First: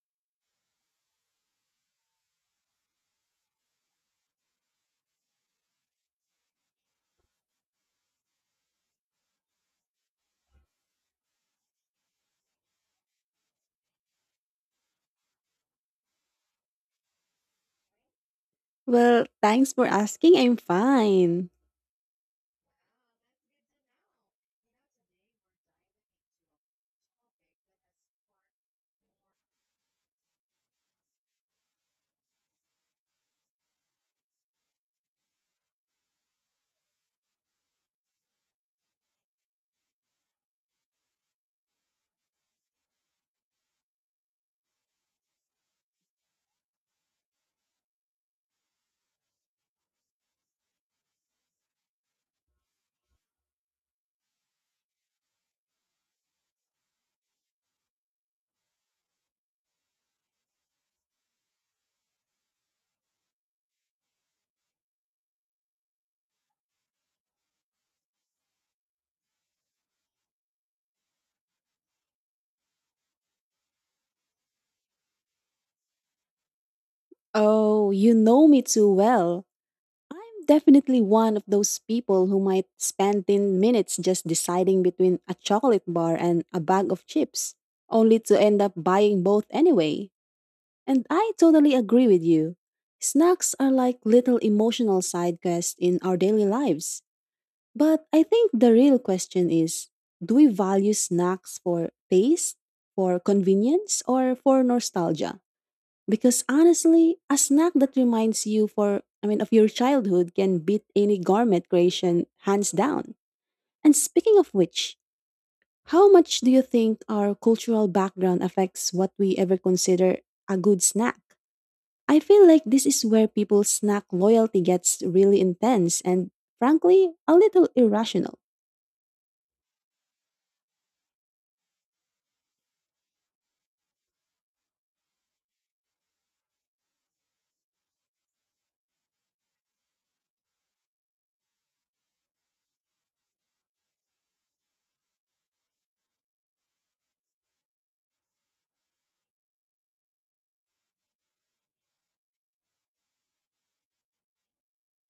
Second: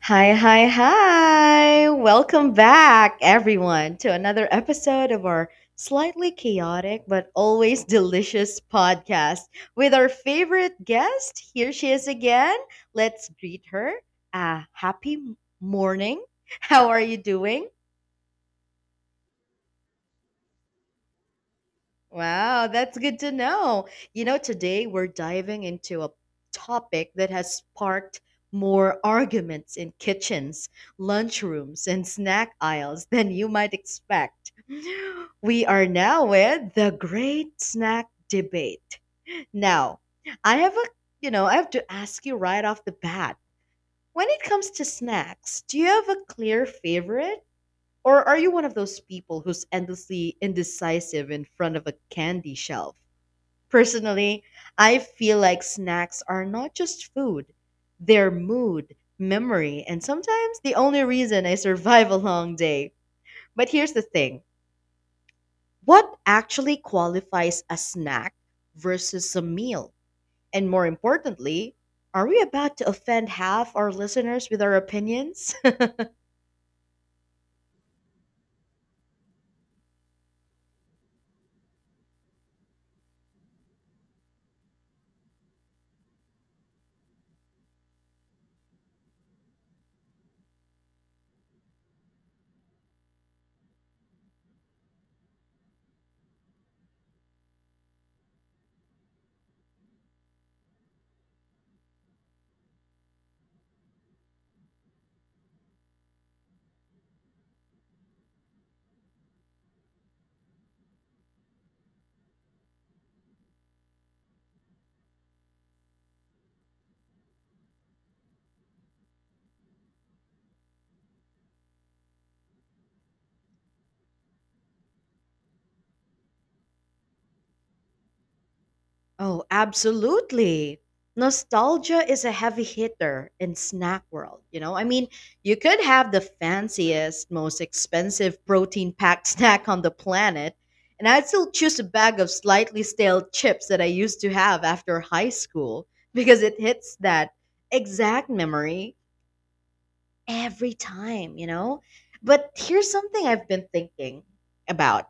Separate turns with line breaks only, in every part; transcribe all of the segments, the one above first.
Hi, hi, hi. Welcome back, everyone, to another episode of our slightly chaotic but always delicious podcast with our favorite guest. Here she is again. Let's greet her. Ah, happy morning. How are you doing?
Well, thanks for asking. I'm fine.
Wow, that's good to know. You know, today we're diving into a topic that has sparked more arguments in kitchens, lunchrooms, and snack aisles than you might expect. We are now with the great snack debate. Now, I have a, I have to ask you right off the bat. When it comes to snacks, do you have a clear favorite? Or are you one of those people who's endlessly indecisive in front of a candy shelf? Personally, I feel like snacks are not just food, they're mood, memory, and sometimes the only reason I survive a long day. But here's the thing, what actually qualifies a snack versus a meal? And more importantly, are we about to offend half our listeners with our opinions?
Oh, you know me too well. I'm definitely one of those people who might spend 10 minutes just deciding between a chocolate bar and a bag of chips, only to end up buying both anyway. And I totally agree with you. Snacks are like little emotional side quests in our daily lives. But I think the real question is, do we value snacks for taste, for convenience, or for nostalgia? Because honestly, a snack that reminds you for I mean of your childhood can beat any garment creation hands down. And speaking of which, how much do you think our cultural background affects what we ever consider a good snack? I feel like this is where people's snack loyalty gets really intense and, frankly, a little irrational.
Oh, absolutely. Nostalgia is a heavy hitter in snack world, you know? I mean, you could have the fanciest, most expensive protein-packed snack on the planet, and I'd still choose a bag of slightly stale chips that I used to have after high school because it hits that exact memory every time, you know? But here's something I've been thinking about.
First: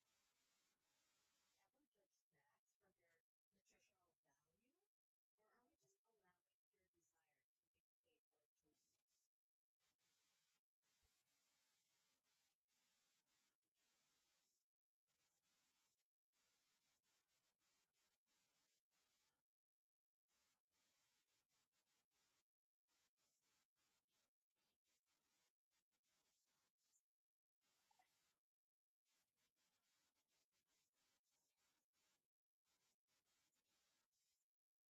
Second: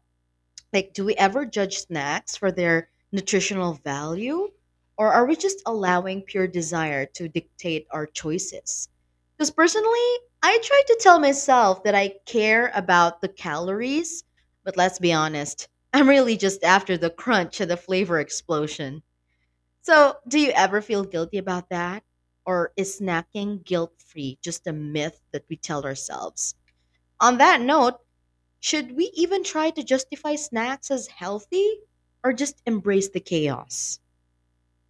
Like, do we ever judge snacks for their nutritional value? Or are we just allowing pure desire to dictate our choices? Because personally, I try to tell myself that I care about the calories, but let's be honest, I'm really just after the crunch and the flavor explosion. So, do you ever feel guilty about that? Or is snacking guilt free just a myth that we tell ourselves? On that note, should we even try to justify snacks as healthy or just embrace the chaos?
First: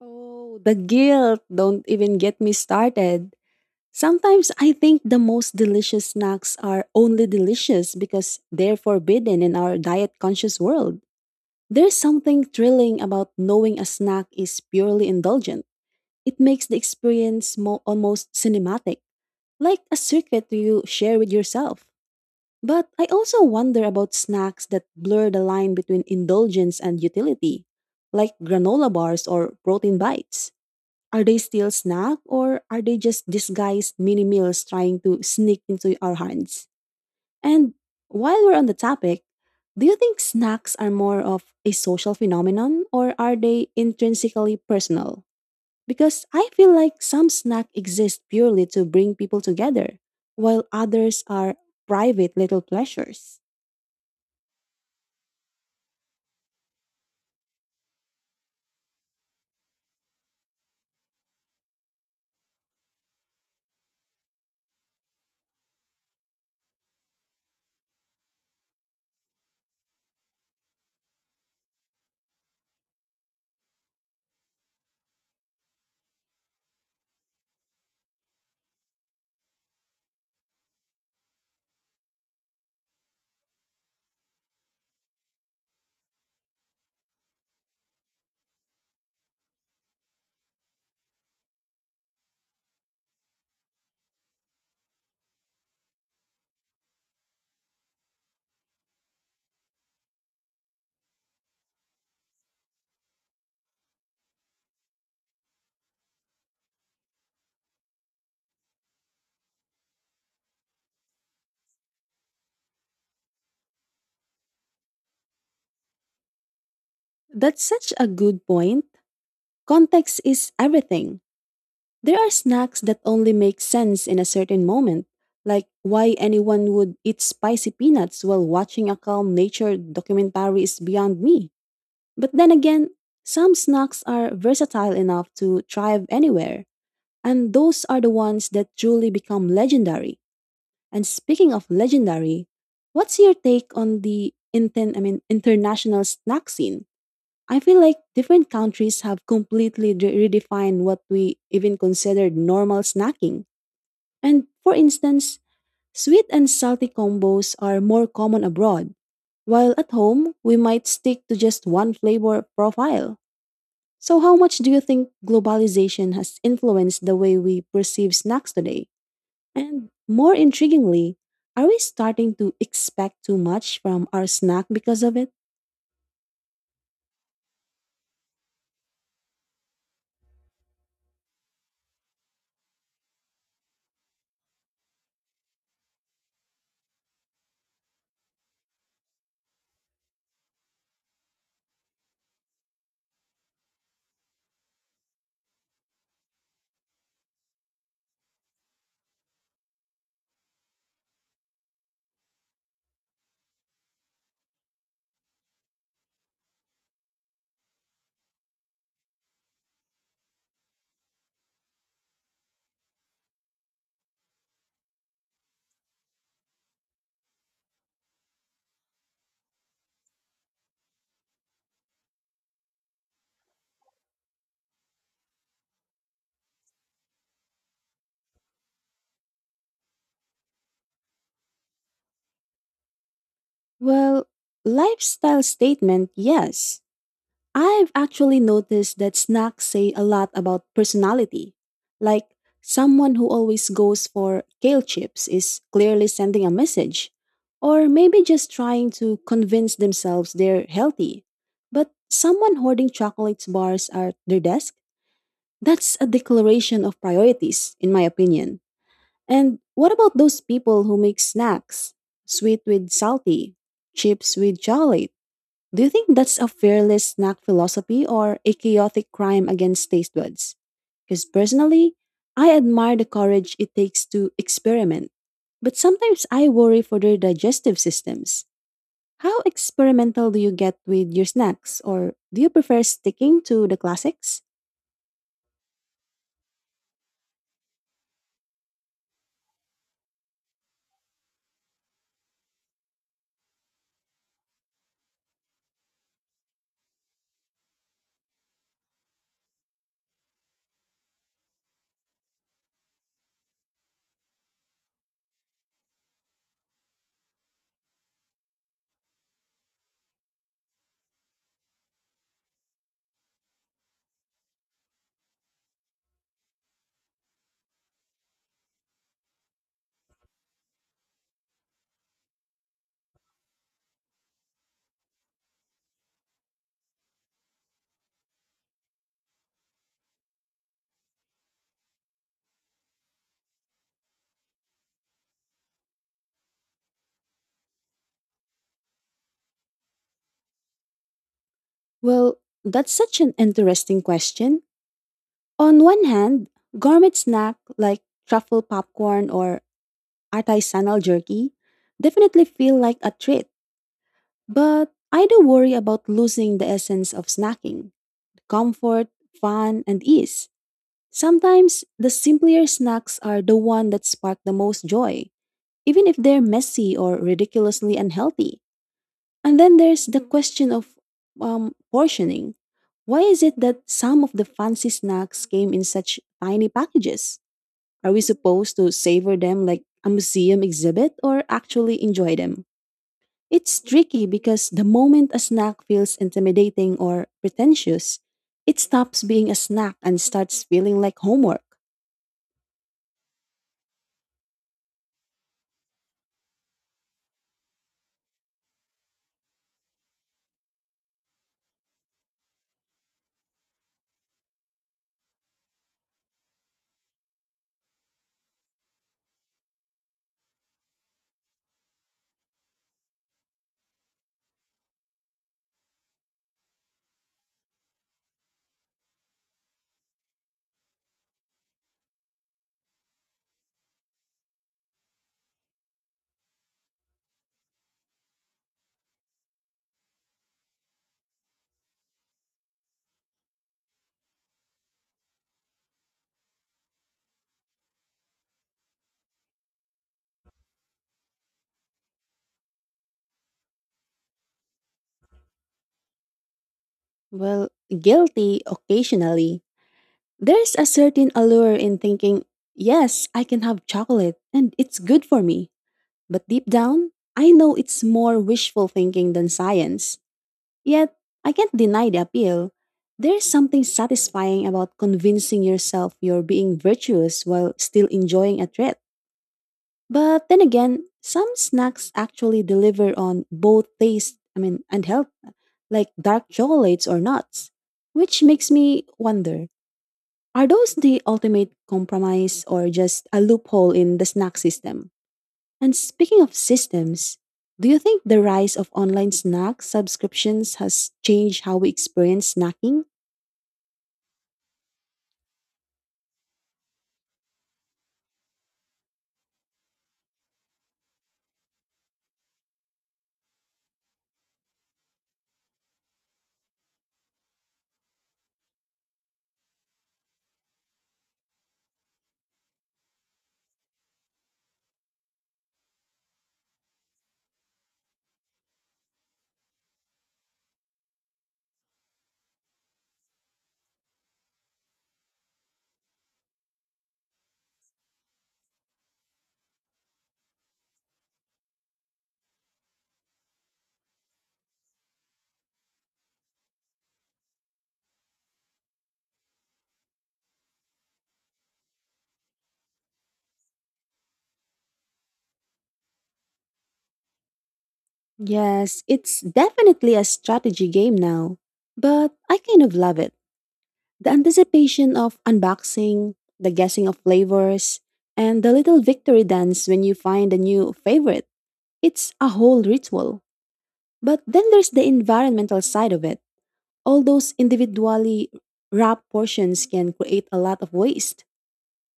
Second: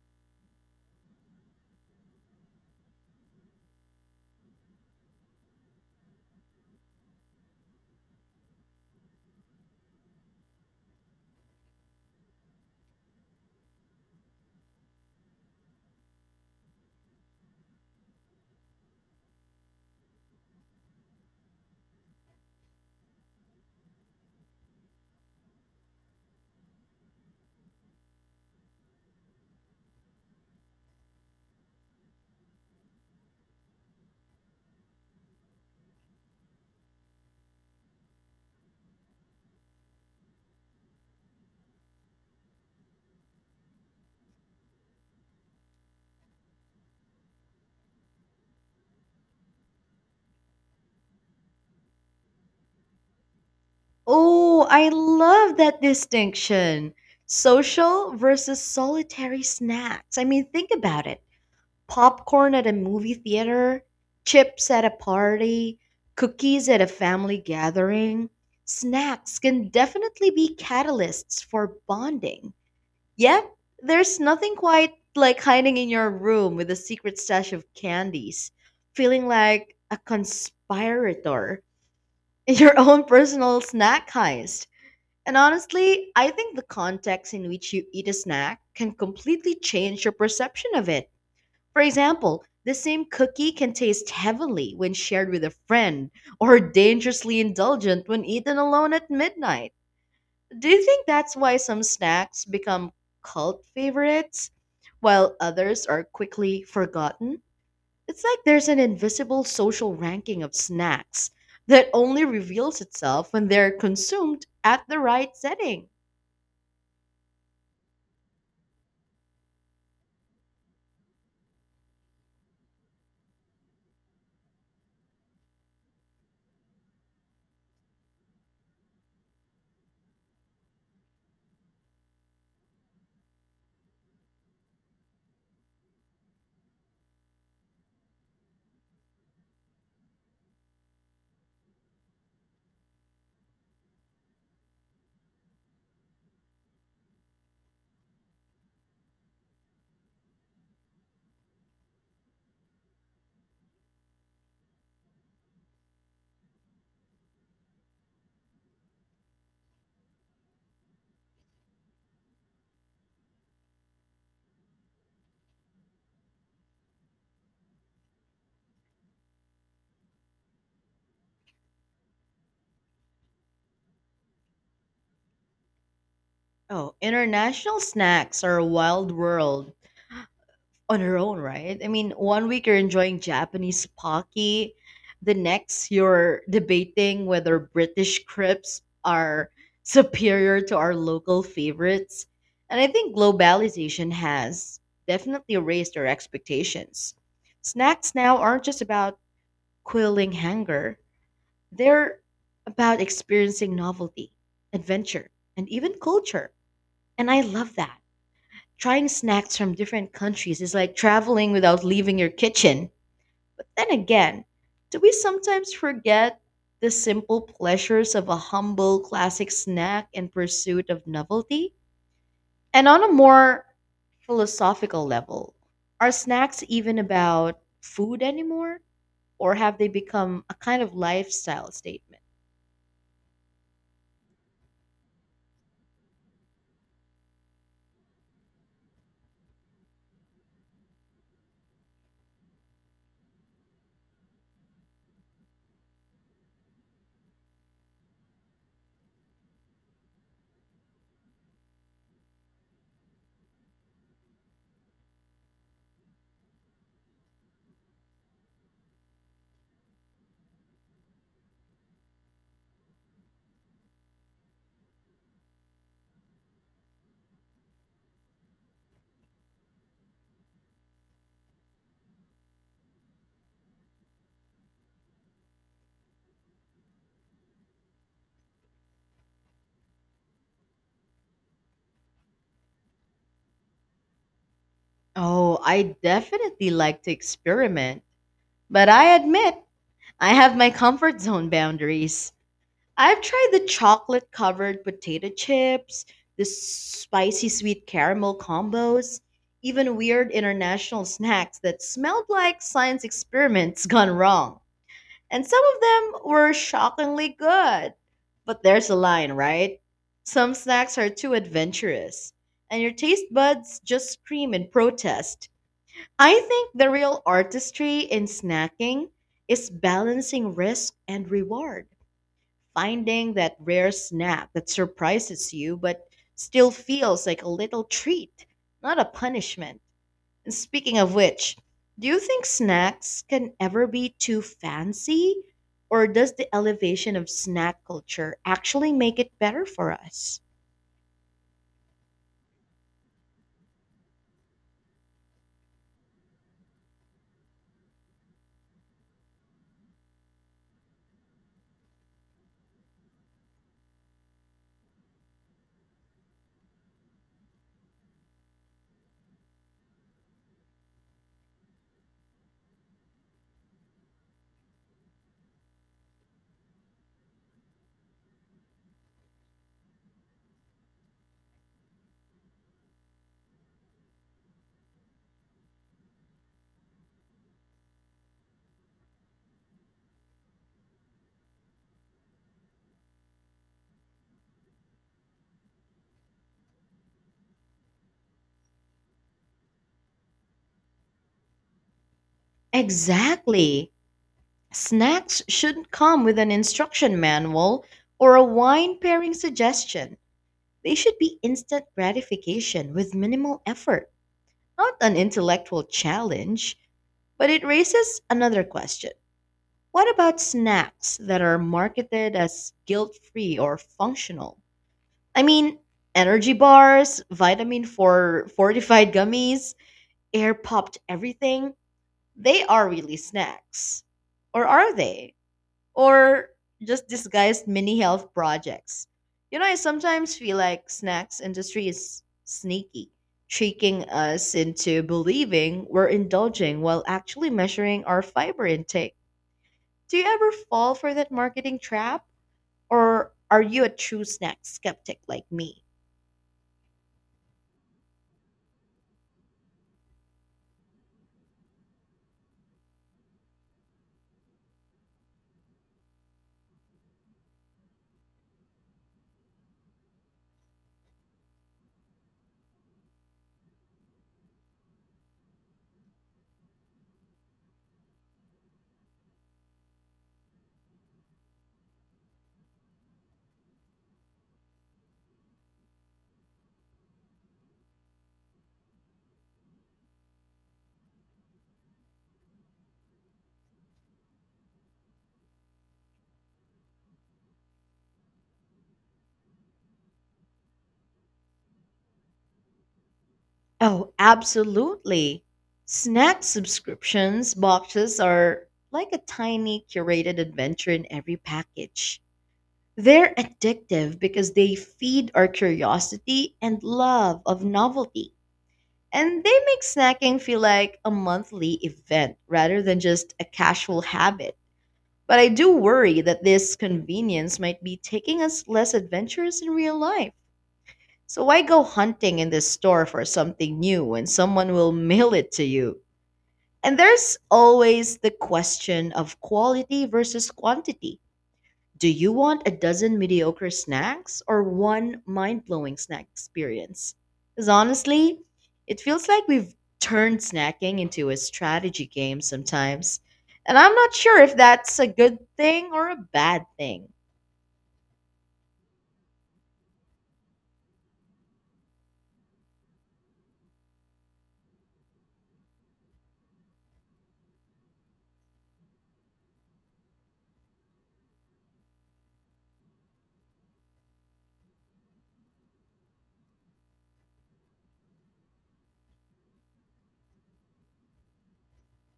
Oh, the guilt, don't even get me started. Sometimes I think the most delicious snacks are only delicious because they're forbidden in our diet conscious world. There's something thrilling about knowing a snack is purely indulgent. It makes the experience almost cinematic, like a secret you share with yourself. But I also wonder about snacks that blur the line between indulgence and utility, like granola bars or protein bites. Are they still snack, or are they just disguised mini meals trying to sneak into our hands? And while we're on the topic, do you think snacks are more of a social phenomenon, or are they intrinsically personal? Because I feel like some snack exist purely to bring people together, while others are private little pleasures.
Oh, I love that distinction. Social versus solitary snacks. I mean, think about it. Popcorn at a movie theater, chips at a party, cookies at a family gathering. Snacks can definitely be catalysts for bonding. Yeah, there's nothing quite like hiding in your room with a secret stash of candies, feeling like a conspirator in your own personal snack heist. And honestly, I think the context in which you eat a snack can completely change your perception of it. For example, the same cookie can taste heavenly when shared with a friend, or dangerously indulgent when eaten alone at midnight. Do you think that's why some snacks become cult favorites while others are quickly forgotten? It's like there's an invisible social ranking of snacks that only reveals itself when they're consumed at the right setting.
That's such a good point. Context is everything. There are snacks that only make sense in a certain moment, like why anyone would eat spicy peanuts while watching a calm nature documentary is beyond me. But then again, some snacks are versatile enough to thrive anywhere, and those are the ones that truly become legendary. And speaking of legendary, what's your take on the international snack scene? I feel like different countries have completely redefined what we even considered normal snacking. And for instance, sweet and salty combos are more common abroad, while at home we might stick to just one flavor profile. So, how much do you think globalization has influenced the way we perceive snacks today? And more intriguingly, are we starting to expect too much from our snack because of it?
Oh, international snacks are a wild world on her own, right? I mean, one week you're enjoying Japanese pocky, the next you're debating whether British crepes are superior to our local favorites. And I think globalization has definitely raised our expectations. Snacks now aren't just about quelling hunger, they're about experiencing novelty, adventure, and even culture. And I love that. Trying snacks from different countries is like traveling without leaving your kitchen. But then again, do we sometimes forget the simple pleasures of a humble classic snack in pursuit of novelty? And on a more philosophical level, are snacks even about food anymore? Or have they become a kind of lifestyle statement?
Well, lifestyle statement, yes. I've actually noticed that snacks say a lot about personality. Like, someone who always goes for kale chips is clearly sending a message, or maybe just trying to convince themselves they're healthy. But someone hoarding chocolate bars at their desk? That's a declaration of priorities, in my opinion. And what about those people who make snacks? Sweet with salty, chips with chocolate, do you think that's a fearless snack philosophy or a chaotic crime against taste buds? Because personally, I admire the courage it takes to experiment. But sometimes I worry for their digestive systems. How experimental do you get with your snacks, or do you prefer sticking to the classics?
Oh, I definitely like to experiment. But I admit, I have my comfort zone boundaries. I've tried the chocolate covered potato chips, the spicy sweet caramel combos, even weird international snacks that smelled like science experiments gone wrong. And some of them were shockingly good. But there's a line, right? Some snacks are too adventurous, and your taste buds just scream in protest. I think the real artistry in snacking is balancing risk and reward. Finding that rare snack that surprises you but still feels like a little treat, not a punishment. And speaking of which, do you think snacks can ever be too fancy? Or does the elevation of snack culture actually make it better for us?
Well, that's such an interesting question. On one hand, gourmet snack like truffle popcorn or artisanal jerky definitely feel like a treat. But I do worry about losing the essence of snacking, the comfort, fun, and ease. Sometimes the simpler snacks are the one that spark the most joy, even if they're messy or ridiculously unhealthy. And then there's the question of portioning. Why is it that some of the fancy snacks came in such tiny packages? Are we supposed to savor them like a museum exhibit or actually enjoy them? It's tricky because the moment a snack feels intimidating or pretentious, it stops being a snack and starts feeling like homework.
Exactly. Snacks shouldn't come with an instruction manual or a wine pairing suggestion. They should be instant gratification with minimal effort. Not an intellectual challenge, but it raises another question. What about snacks that are marketed as guilt free or functional? I mean, energy bars, vitamin for fortified gummies, air popped everything. They are really snacks. Or are they? Or just disguised mini health projects. You know, I sometimes feel like snacks industry is sneaky, tricking us into believing we're indulging while actually measuring our fiber intake. Do you ever fall for that marketing trap or are you a true snack skeptic like me?
Well, guilty occasionally. There's a certain allure in thinking, yes, I can have chocolate and it's good for me. But deep down, I know it's more wishful thinking than science. Yet, I can't deny the appeal. There's something satisfying about convincing yourself you're being virtuous while still enjoying a treat. But then again, some snacks actually deliver on both taste, I mean, and health, like dark chocolates or nuts, which makes me wonder, are those the ultimate compromise or just a loophole in the snack system? And speaking of systems, do you think the rise of online snack subscriptions has changed how we experience snacking?
Oh, absolutely. Snack subscriptions boxes are like a tiny curated adventure in every package. They're addictive because they feed our curiosity and love of novelty. And they make snacking feel like a monthly event rather than just a casual habit. But I do worry that this convenience might be taking us less adventurous in real life. So why go hunting in this store for something new when someone will mail it to you? And there's always the question of quality versus quantity, do you want a dozen mediocre snacks or one mind blowing snack experience? Because honestly, it feels like we've turned snacking into a strategy game sometimes. And I'm not sure if that's a good thing or a bad thing.
Yes, it's definitely a strategy game now, but I kind of love it. The anticipation of unboxing, the guessing of flavors, and the little victory dance when you find a new favorite. It's a whole ritual. But then there's the environmental side of it. All those individually wrapped portions can create a lot of waste.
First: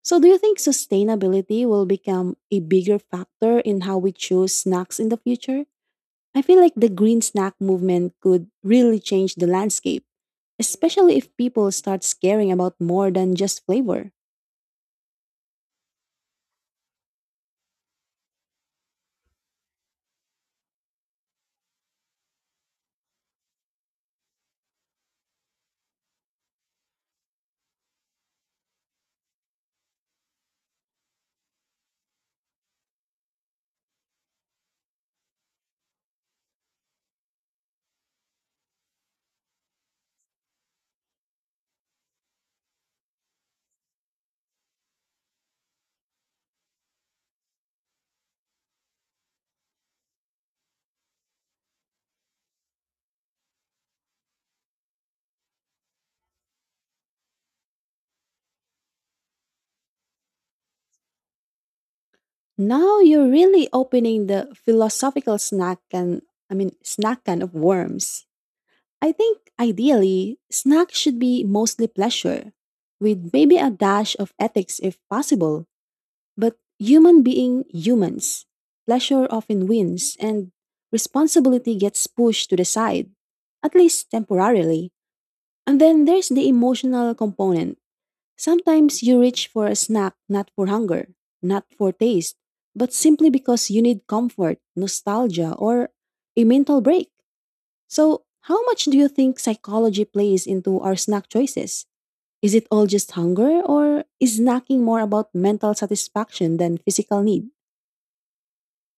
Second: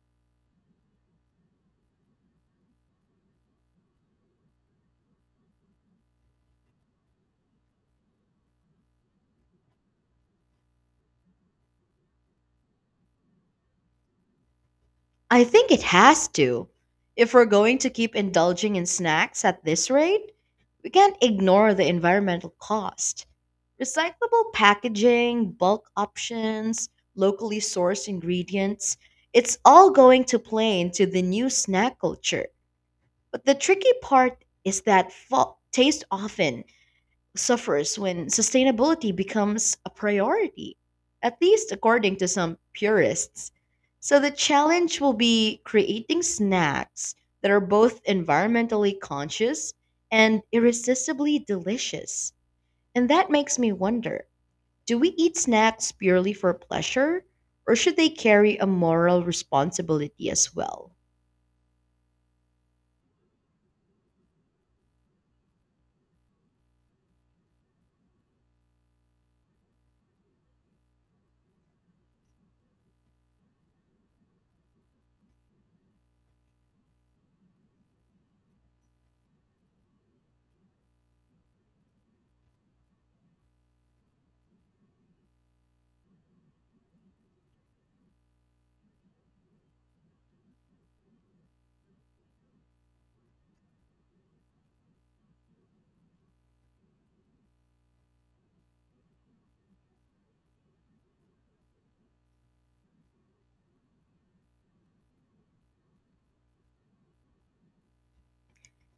So, do you think sustainability will become a bigger factor in how we choose snacks in the future? I feel like the green snack movement could really change the landscape, especially if people start caring about more than just flavor.
I think it has to. If we're going to keep indulging in snacks at this rate, we can't ignore the environmental cost. Recyclable packaging, bulk options, locally sourced ingredients, it's all going to play into the new snack culture. But the tricky part is that taste often suffers when sustainability becomes a priority, at least according to some purists. So the challenge will be creating snacks that are both environmentally conscious and irresistibly delicious. And that makes me wonder, do we eat snacks purely for pleasure, or should they carry a moral responsibility as well?
Now you're really opening the philosophical snack can of worms. I think ideally snacks should be mostly pleasure, with maybe a dash of ethics if possible. But humans, pleasure often wins and responsibility gets pushed to the side, at least temporarily. And then there's the emotional component. Sometimes you reach for a snack not for hunger, not for taste, but simply because you need comfort, nostalgia, or a mental break. So, how much do you think psychology plays into our snack choices? Is it all just hunger, or is snacking more about mental satisfaction than physical need?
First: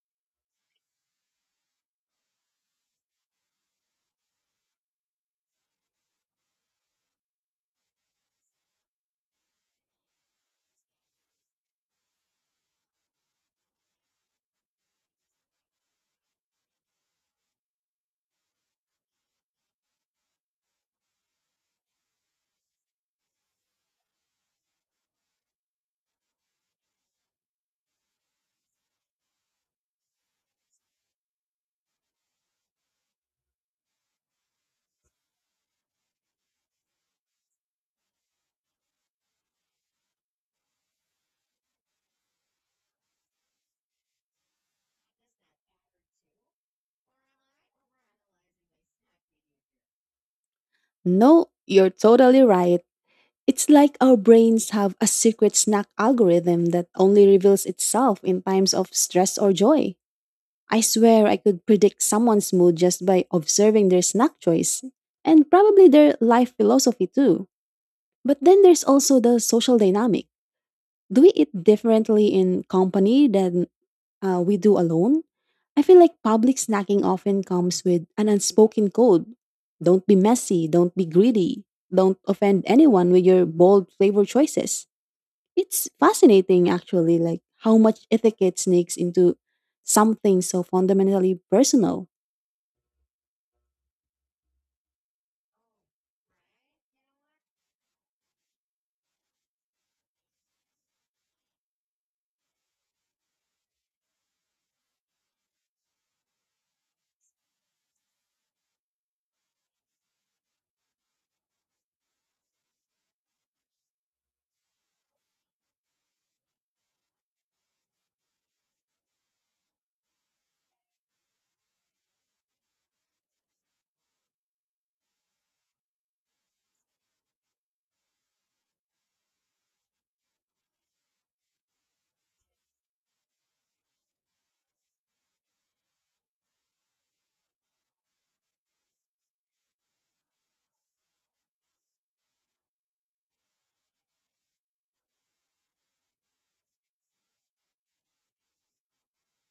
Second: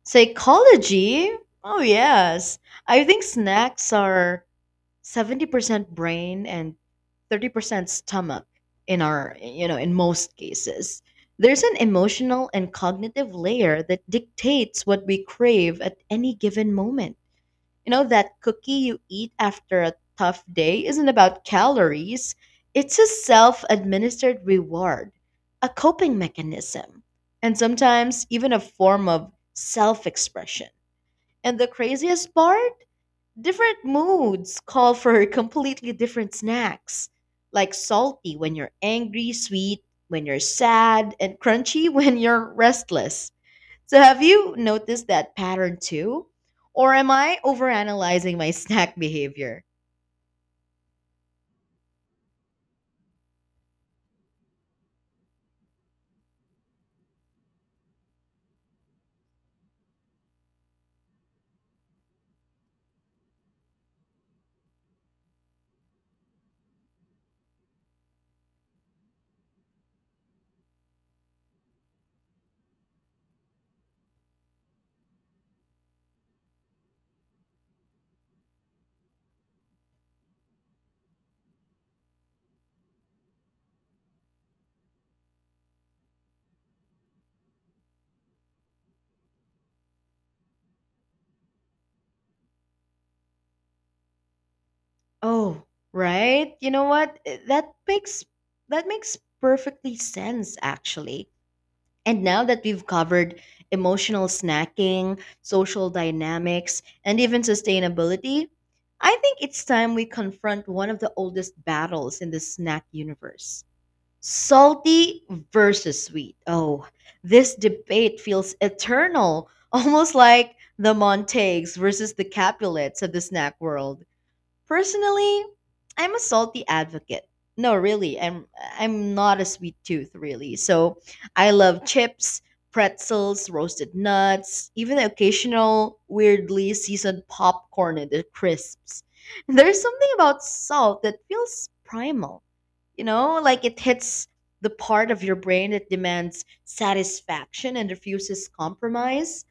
Psychology? Oh, yes. I think snacks are 70% brain and 30% stomach in our, you know, in most cases. There's an emotional and cognitive layer that dictates what we crave at any given moment. You know, that cookie you eat after a tough day isn't about calories, it's a self administered reward, a coping mechanism, and sometimes even a form of self expression. And the craziest part? Different moods call for completely different snacks, like salty when you're angry, sweet when you're sad, and crunchy when you're restless. So have you noticed that pattern too? Or am I overanalyzing my snack behavior?
No, you're totally right. It's like our brains have a secret snack algorithm that only reveals itself in times of stress or joy. I swear I could predict someone's mood just by observing their snack choice and probably their life philosophy too. But then there's also the social dynamic. Do we eat differently in company than, we do alone? I feel like public snacking often comes with an unspoken code. Don't be messy, don't be greedy, don't offend anyone with your bold flavor choices. It's fascinating actually, like how much etiquette sneaks into something so fundamentally personal.
Oh, right. You know what? That makes perfectly sense actually. And now that we've covered emotional snacking, social dynamics, and even sustainability, I think it's time we confront one of the oldest battles in the snack universe. Salty versus sweet. Oh, this debate feels eternal, almost like the Montagues versus the Capulets of the snack world. Personally, I'm a salty advocate. No, really, I'm not a sweet tooth, really. So I love chips, pretzels, roasted nuts, even the occasional weirdly seasoned popcorn and the crisps. There's something about salt that feels primal, you know, like it hits the part of your brain that demands satisfaction and refuses compromise.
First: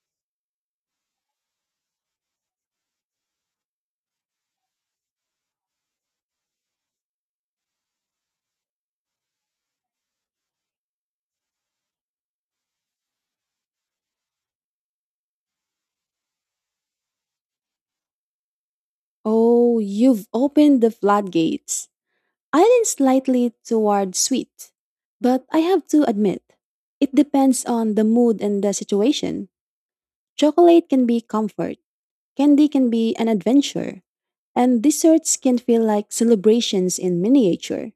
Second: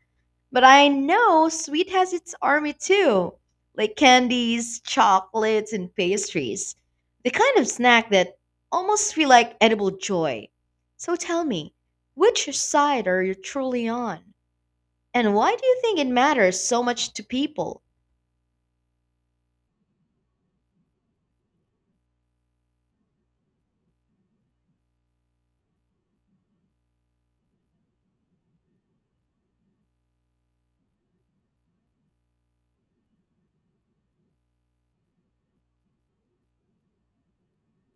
But I know sweet has its army too, like candies, chocolates, and pastries. The kind of snack that almost feel like edible joy. So tell me, which side are you truly on? And why do you think it matters so much to people?
Oh, you've opened the floodgates. I lean slightly toward sweet, but I have to admit, it depends on the mood and the situation. Chocolate can be comfort, candy can be an adventure, and desserts can feel like celebrations in miniature.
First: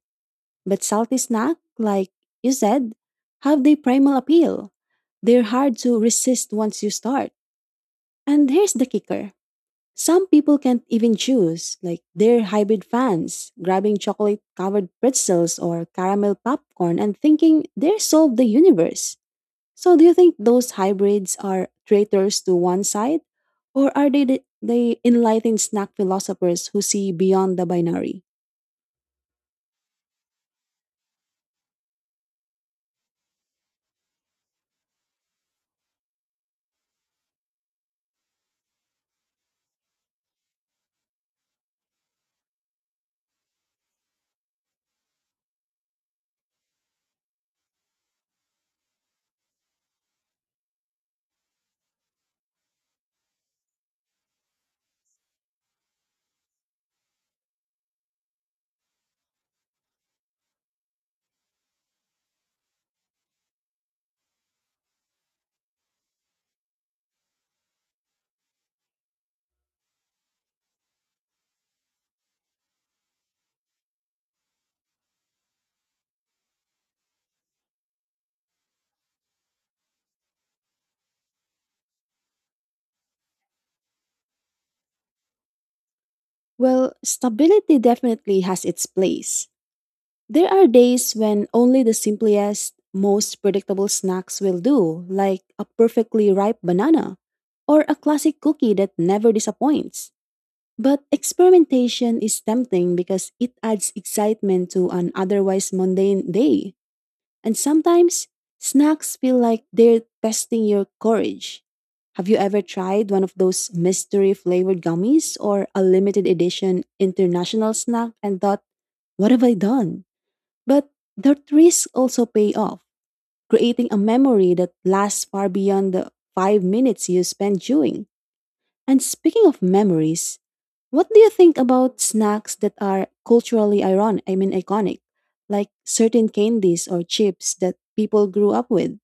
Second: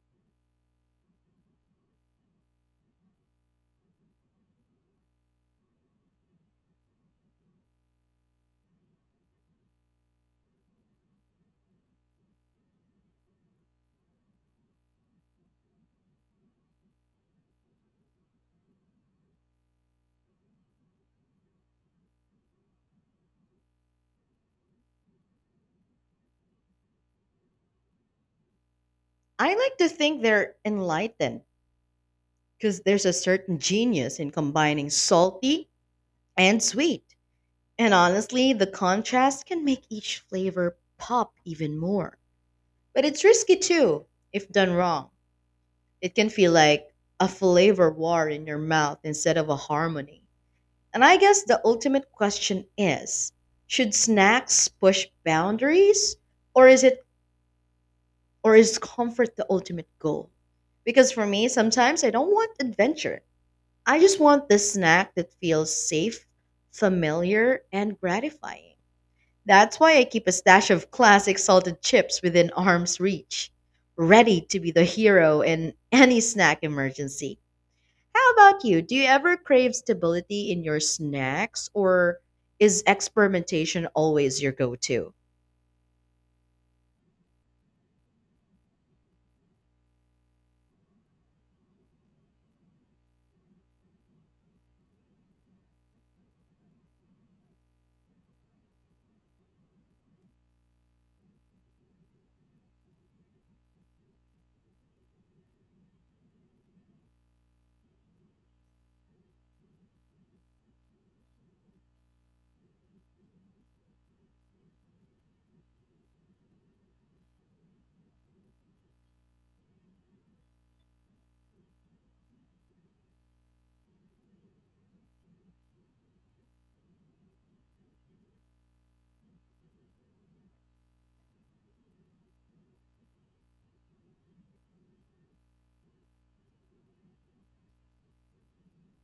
But salty snack, like you said, have the primal appeal. They're hard to resist once you start. And here's the kicker. Some people can't even choose, like they're hybrid fans, grabbing chocolate covered pretzels or caramel popcorn and thinking they solved the universe. So, do you think those hybrids are traitors to one side, or are they the enlightened snack philosophers who see beyond the binary?
I like to think they're enlightened because there's a certain genius in combining salty, and sweet. And honestly, the contrast can make each flavor pop even more. But it's risky too, if done wrong. It can feel like a flavor war in your mouth instead of a harmony. And I guess the ultimate question is, should snacks push boundaries or is it or is comfort the ultimate goal? Because for me, sometimes I don't want adventure. I just want the snack that feels safe, familiar, and gratifying. That's why I keep a stash of classic salted chips within arm's reach, ready to be the hero in any snack emergency. How about you? Do you ever crave stability in your snacks, or is experimentation always your go to?
Well, stability definitely has its place. There are days when only the simplest, most predictable snacks will do, like a perfectly ripe banana or a classic cookie that never disappoints. But experimentation is tempting because it adds excitement to an otherwise mundane day. And sometimes, snacks feel like they're testing your courage. Have you ever tried one of those mystery flavored gummies or a limited edition international snack and thought, what have I done? But that risk also pay off, creating a memory that lasts far beyond the 5 minutes you spend chewing. And speaking of memories, what do you think about snacks that are culturally iron I mean iconic, like certain candies or chips that people grew up with?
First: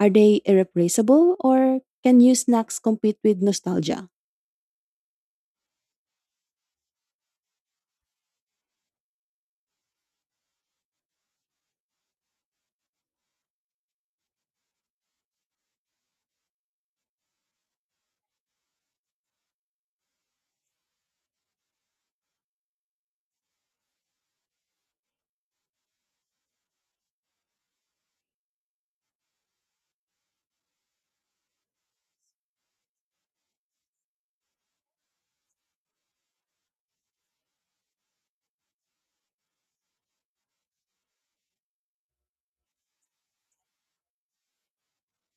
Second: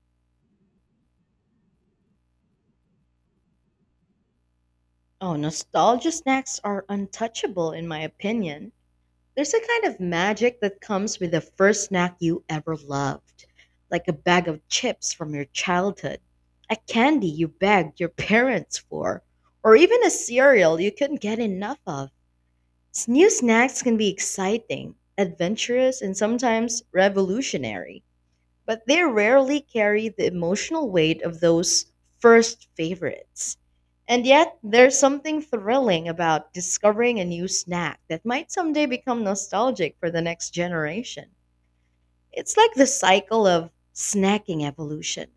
Are they irreplaceable or can new snacks compete with nostalgia?
Oh, nostalgia snacks are untouchable, in my opinion. There's a kind of magic that comes with the first snack you ever loved, like a bag of chips from your childhood, a candy you begged your parents for, or even a cereal you couldn't get enough of. New snacks can be exciting, adventurous, and sometimes revolutionary, but they rarely carry the emotional weight of those first favorites. And yet, there's something thrilling about discovering a new snack that might someday become nostalgic for the next generation. It's like the cycle of snacking evolution.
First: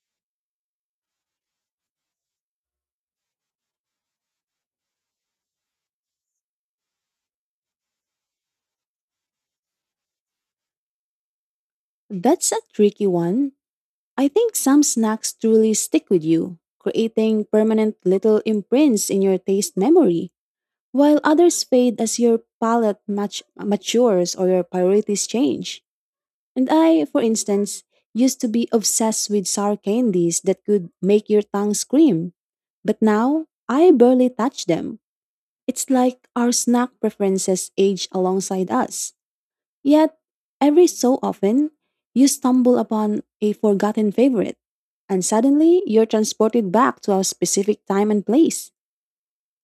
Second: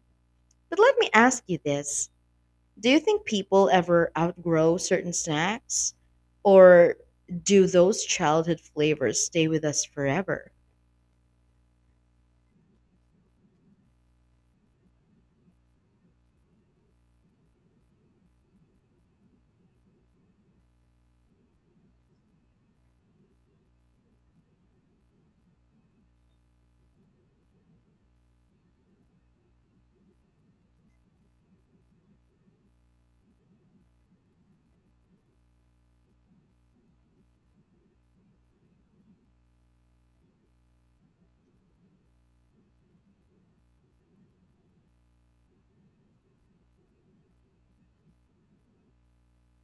But let me ask you this, do you think people ever outgrow certain snacks? Or do those childhood flavors stay with us forever?
That's a tricky one. I think some snacks truly stick with you, creating permanent little imprints in your taste memory, while others fade as your palate matures or your priorities change. And I, for instance, used to be obsessed with sour candies that could make your tongue scream, but now I barely touch them. It's like our snack preferences age alongside us. Yet, every so often, you stumble upon a forgotten favorite, and suddenly you're transported back to a specific time and place.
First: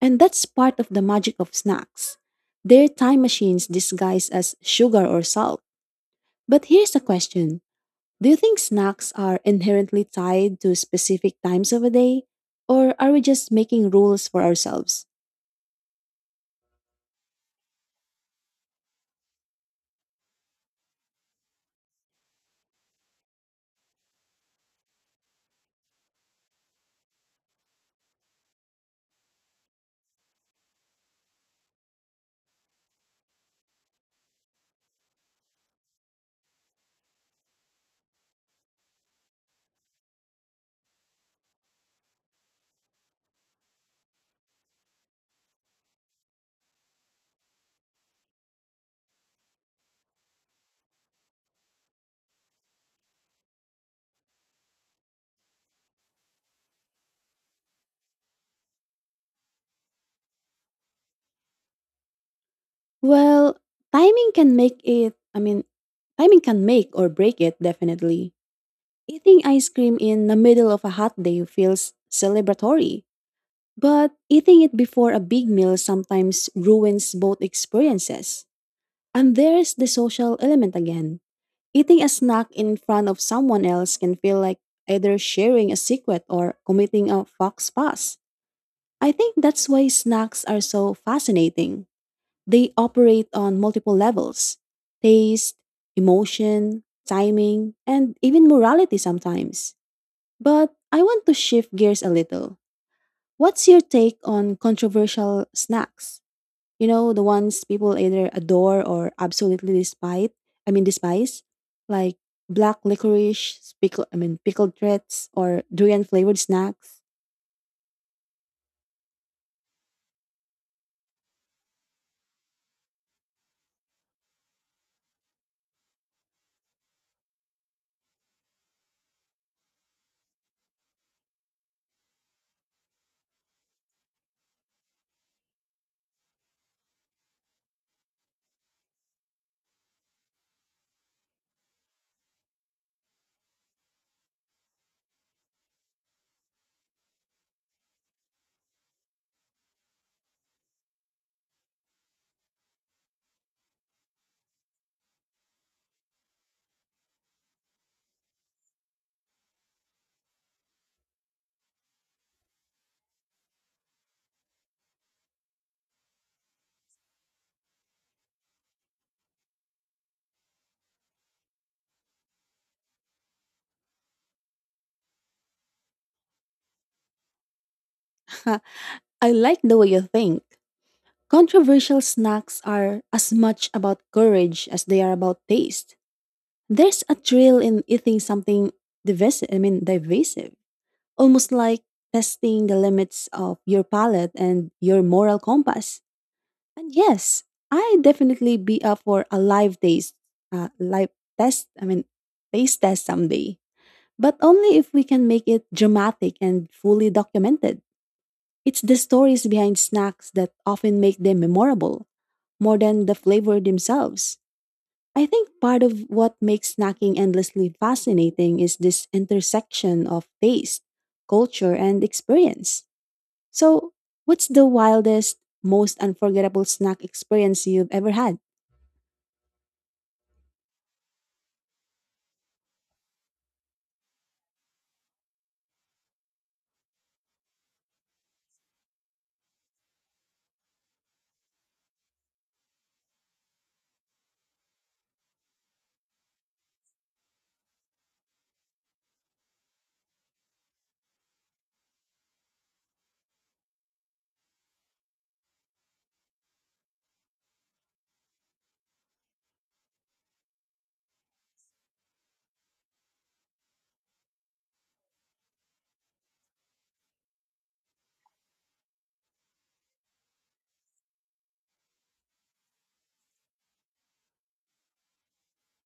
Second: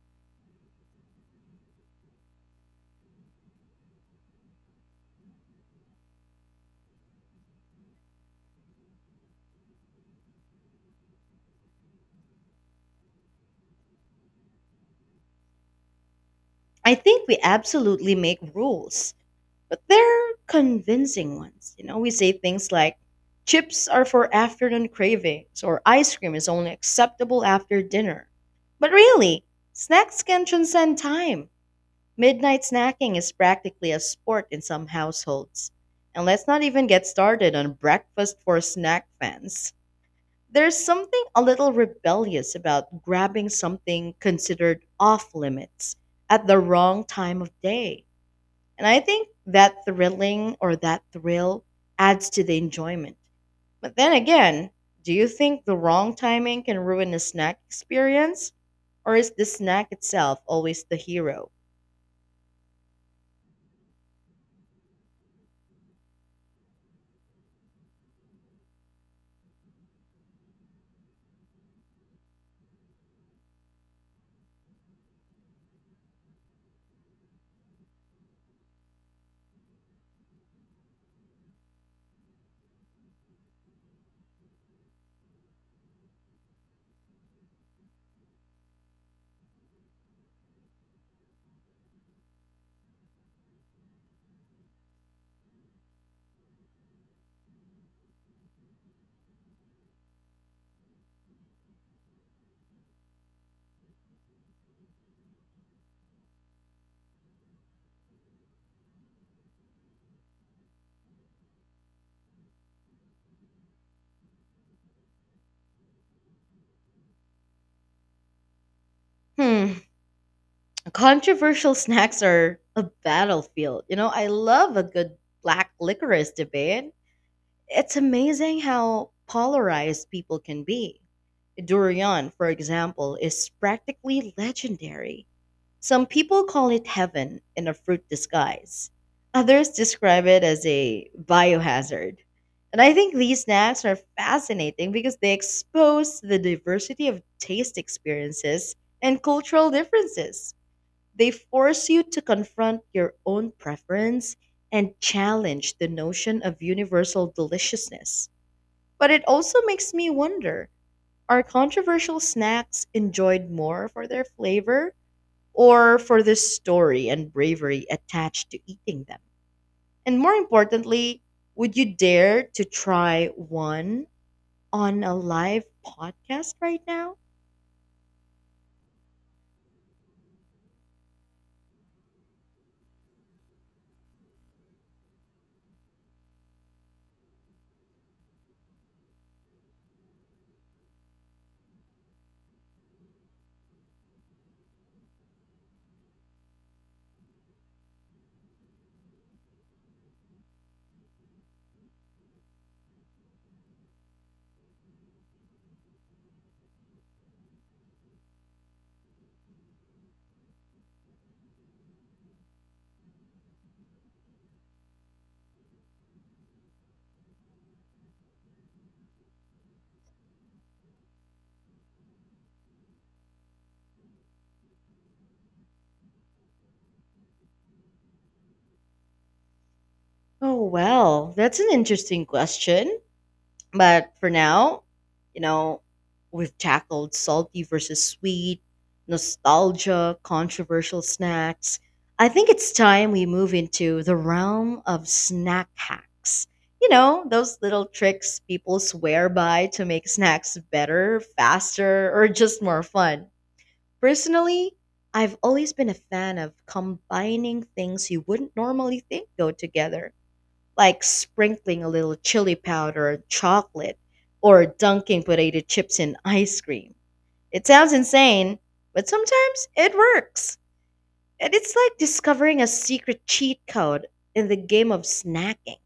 And that's part of the magic of snacks. They're time machines disguised as sugar or salt. But here's a question. Do you think snacks are inherently tied to specific times of a day? Or are we just making rules for ourselves?
I think we absolutely make rules but they're convincing ones. You know, we say things like chips are for afternoon cravings or ice cream is only acceptable after dinner. But really, snacks can transcend time. Midnight snacking is practically a sport in some households. And let's not even get started on breakfast for snack fans. There's something a little rebellious about grabbing something considered off limits at the wrong time of day. And I think that thrilling or that thrill adds to the enjoyment. But then again, do you think the wrong timing can ruin a snack experience? Or is the snack itself always the hero?
Well, timing can make it, I mean, timing can make or break it, definitely. Eating ice cream in the middle of a hot day feels celebratory, but eating it before a big meal sometimes ruins both experiences. And there's the social element again. Eating a snack in front of someone else can feel like either sharing a secret or committing a fox pass. I think that's why snacks are so fascinating. They operate on multiple levels: taste, emotion, timing, and even morality sometimes. But I want to shift gears a little. What's your take on controversial snacks? You know, the ones people either adore or absolutely despise. I mean, despise, like black licorice, pickle. Pickled threats or durian flavored snacks.
Hmm, controversial snacks are a battlefield. You know, I love a good black licorice debate. It's amazing how polarized people can be. Durian, for example, is practically legendary. Some people call it heaven in a fruit disguise. Others describe it as a biohazard. And I think these snacks are fascinating because they expose the diversity of taste experiences and cultural differences. They force you to confront your own preference and challenge the notion of universal deliciousness. But it also makes me wonder, are controversial snacks enjoyed more for their flavor or for the story and bravery attached to eating them? And more importantly, would you dare to try one on a live podcast right now?
I like the way you think. Controversial snacks are as much about courage as they are about taste. There's a thrill in eating something divisive, almost like testing the limits of your palate and your moral compass. And yes, I definitely be up for a live taste, live test. I mean, taste test someday, but only if we can make it dramatic and fully documented. It's the stories behind snacks that often make them memorable, more than the flavor themselves. I think part of what makes snacking endlessly fascinating is this intersection of taste, culture, and experience. So, what's the wildest, most unforgettable snack experience you've ever had?
Oh, well, that's an interesting question. But for now, you know, we've tackled salty versus sweet, nostalgia, controversial snacks. I think it's time we move into the realm of snack hacks. You know, those little tricks people swear by to make snacks better, faster, or just more fun. Personally, I've always been a fan of combining things you wouldn't normally think go together, like sprinkling a little chili powder or chocolate or dunking potato chips in ice cream. It sounds insane, but sometimes it works. And it's like discovering a secret cheat code in the game of snacking.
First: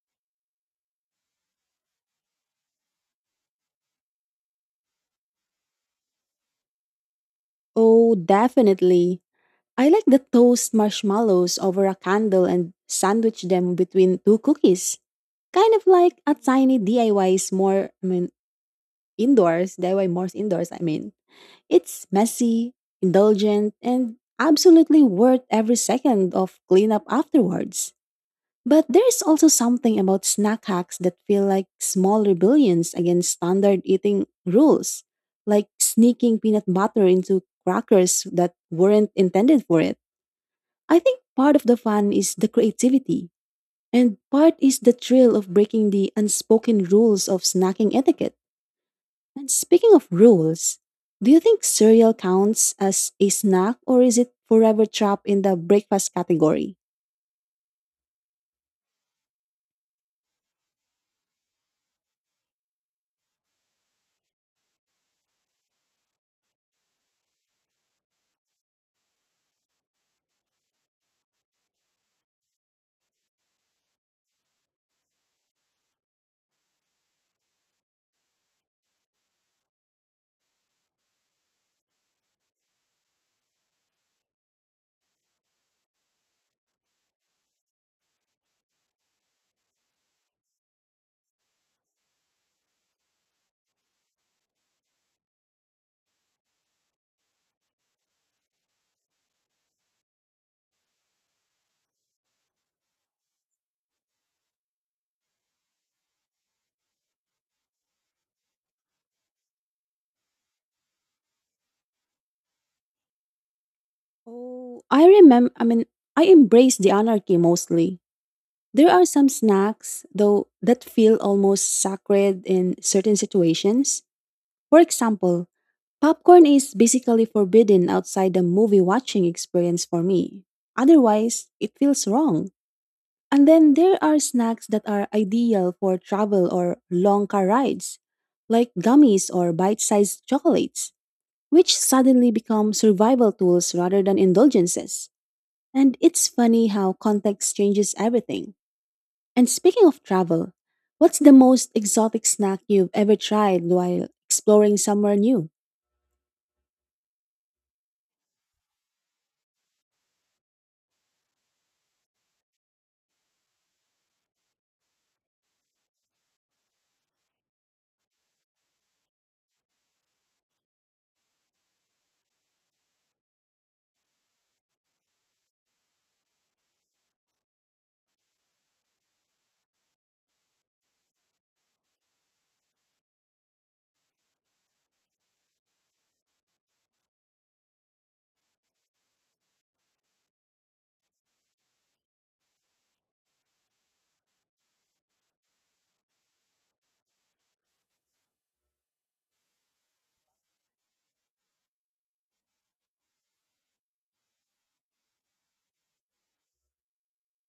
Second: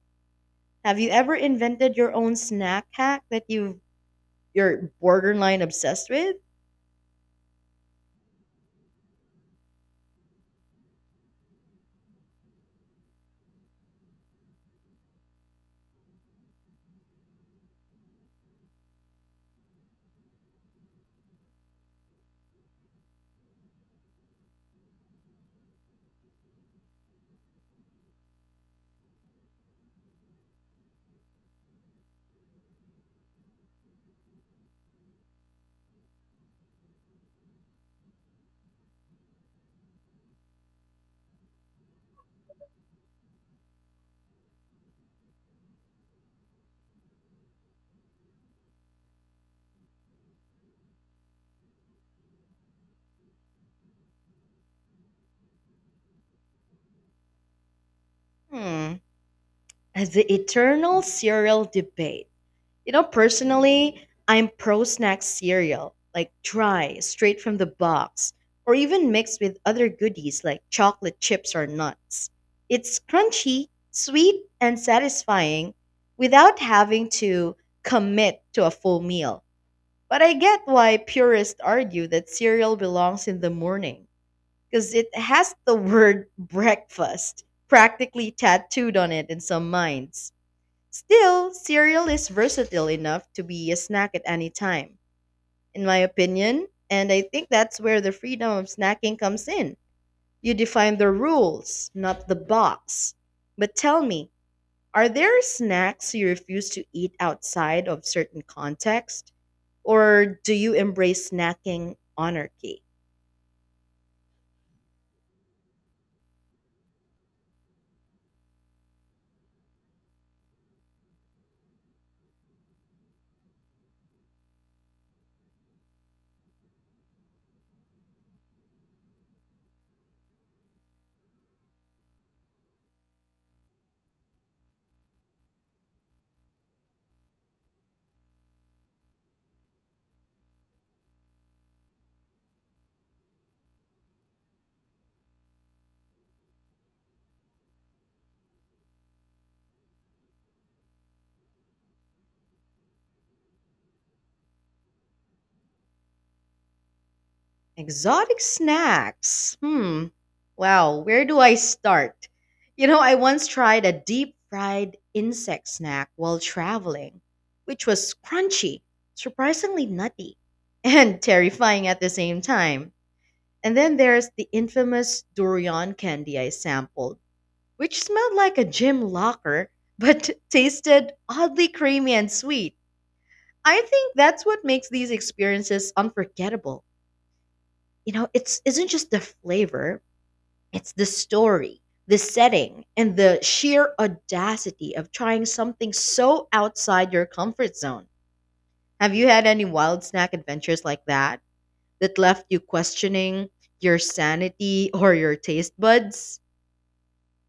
Have you ever invented your own snack hack that you're borderline obsessed with?
Oh, definitely. I like the toast marshmallows over a candle and sandwich them between two cookies. Kind of like a tiny DIY more indoors, I mean. It's messy, indulgent, and absolutely worth every second of cleanup afterwards. But there's also something about snack hacks that feel like small rebellions against standard eating rules, like sneaking peanut butter into crackers that weren't intended for it. I think part of the fun is the creativity, and part is the thrill of breaking the unspoken rules of snacking etiquette. And speaking of rules, do you think cereal counts as a snack or is it forever trapped in the breakfast category?
Hmm. The eternal cereal debate. You know, personally, I'm pro snack cereal, like dry, straight from the box, or even mixed with other goodies like chocolate chips or nuts. It's crunchy, sweet, and satisfying without having to commit to a full meal. But I get why purists argue that cereal belongs in the morning, because it has the word breakfast practically tattooed on it in some minds. Still, cereal is versatile enough to be a snack at any time, in my opinion, and I think that's where the freedom of snacking comes in. You define the rules, not the box. But tell me, are there snacks you refuse to eat outside of certain context? Or do you embrace snacking anarchy?
Oh, I remember. I mean, I embrace the anarchy mostly. There are some snacks, though, that feel almost sacred in certain situations. For example, popcorn is basically forbidden outside the movie watching experience for me. Otherwise, it feels wrong. And then there are snacks that are ideal for travel or long car rides, like gummies or bite sized chocolates, which suddenly become survival tools rather than indulgences. And it's funny how context changes everything. And speaking of travel, what's the most exotic snack you've ever tried while exploring somewhere new?
Exotic snacks. Hmm. Wow, where do I start? You know, I once tried a deep fried insect snack while traveling, which was crunchy, surprisingly nutty, and terrifying at the same time. And then there's the infamous durian candy I sampled, which smelled like a gym locker, but tasted oddly creamy and sweet. I think that's what makes these experiences unforgettable. You know, it's isn't just the flavor, it's the story, the setting, and the sheer audacity of trying something so outside your comfort zone. Have you had any wild snack adventures like that that left you questioning your sanity or your taste buds?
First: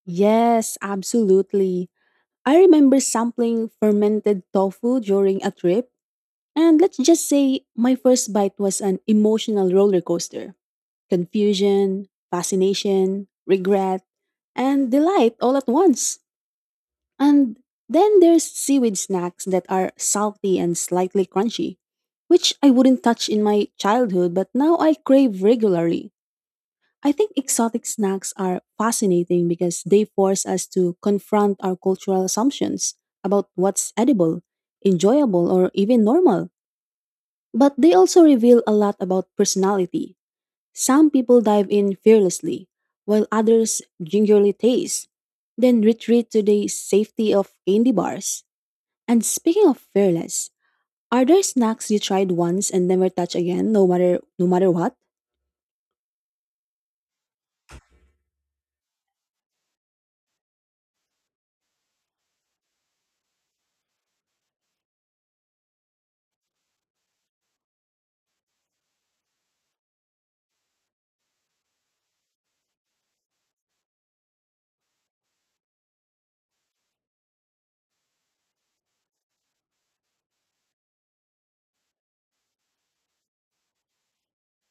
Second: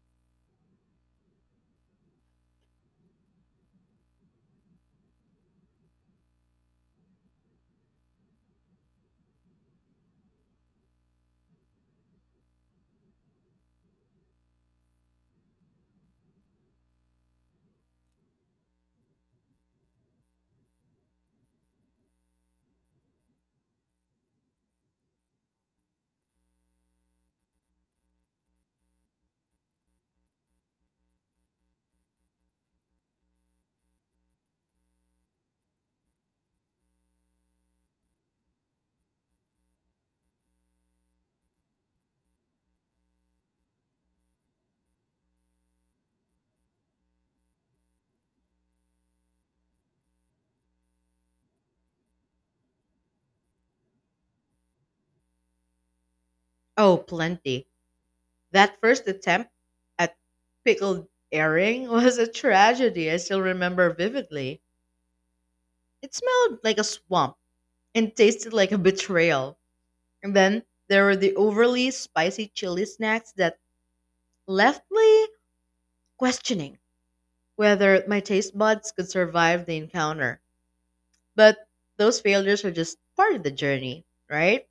Yes, absolutely. I remember sampling fermented tofu during a trip, and let's just say my first bite was an emotional roller coaster. Confusion, fascination, regret, and delight all at once. And then there's seaweed snacks that are salty and slightly crunchy, which I wouldn't touch in my childhood, but now I crave regularly. I think exotic snacks are fascinating because they force us to confront our cultural assumptions about what's edible, enjoyable, or even normal. But they also reveal a lot about personality. Some people dive in fearlessly, while others gingerly taste, then retreat to the safety of candy bars. And speaking of fearless, are there snacks you tried once and never touch again, no matter what?
Oh, plenty. That first attempt at pickled herring was a tragedy I still remember vividly. It smelled like a swamp and tasted like a betrayal. And then there were the overly spicy chili snacks that left me questioning whether my taste buds could survive the encounter. But those failures are just part of the journey, right?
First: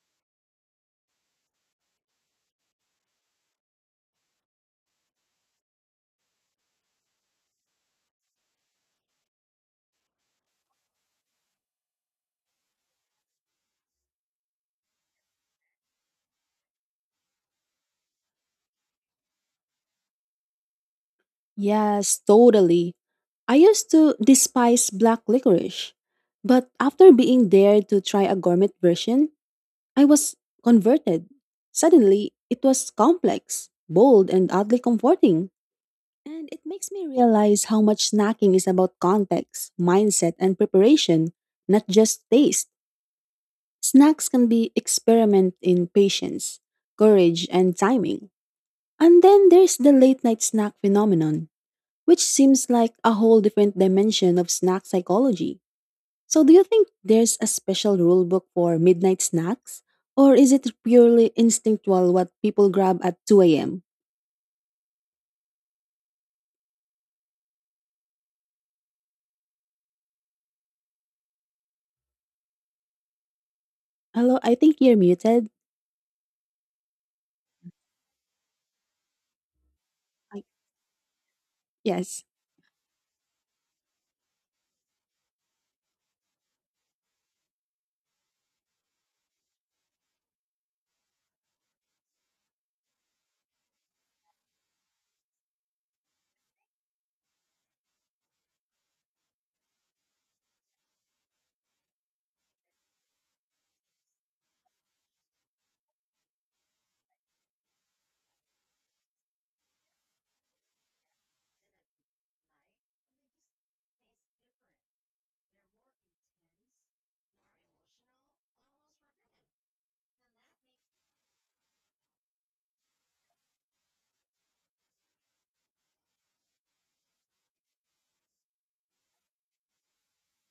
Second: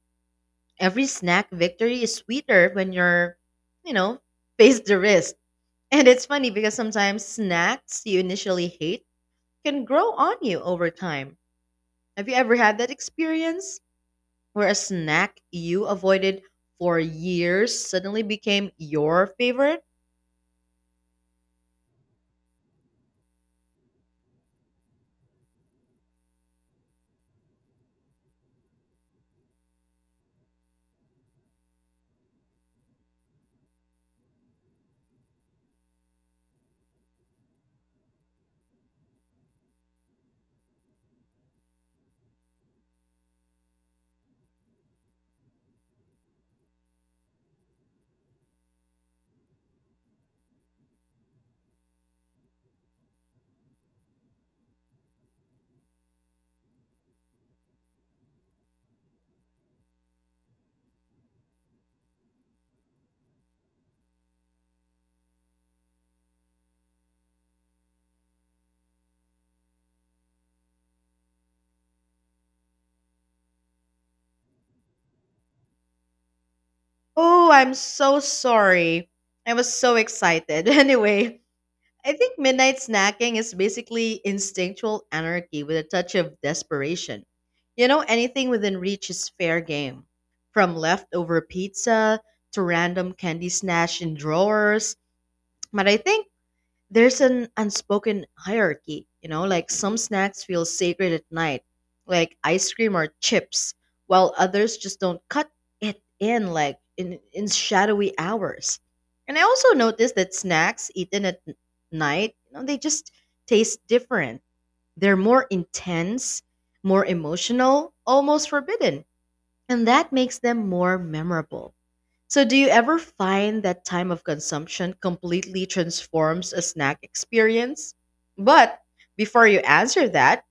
Every snack victory is sweeter when you're, you know, face the risk. And it's funny because sometimes snacks you initially hate can grow on you over time. Have you ever had that experience where a snack you avoided for years suddenly became your favorite?
Yes, totally. I used to despise black licorice, but after being dared to try a gourmet version, I was converted. Suddenly, it was complex, bold, and oddly comforting. And it makes me realize how much snacking is about context, mindset, and preparation, not just taste. Snacks can be experiment in patience, courage, and timing. And then there's the late night snack phenomenon, which seems like a whole different dimension of snack psychology. So do you think there's a special rule book for midnight snacks? Or is it purely instinctual what people grab at 2 a.m.? Hello, I think you're muted.
Oh, I'm so sorry. I was so
I-
excited. Anyway, I
yes.
think midnight snacking is basically instinctual anarchy with a touch of desperation. You know, anything within reach is fair game. From leftover pizza to random candy snatched in drawers. But I think there's an unspoken hierarchy, you know, like some snacks feel sacred at night, like ice cream or chips, while others just don't cut it in in shadowy hours. And I also noticed that snacks eaten at night, you know, they just taste different. They're more intense, more emotional, almost forbidden. And that makes them more memorable. So, do you ever find that time of consumption completely transforms a snack experience? But before you answer that,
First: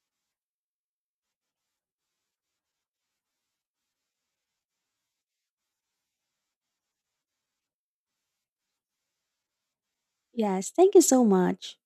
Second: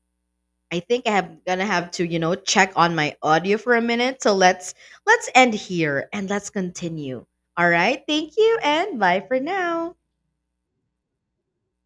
I think I'm gonna have to, you know, check on my audio for a minute. So let's end here and let's continue. All right, thank you and bye for now.
Yes, thank you so much.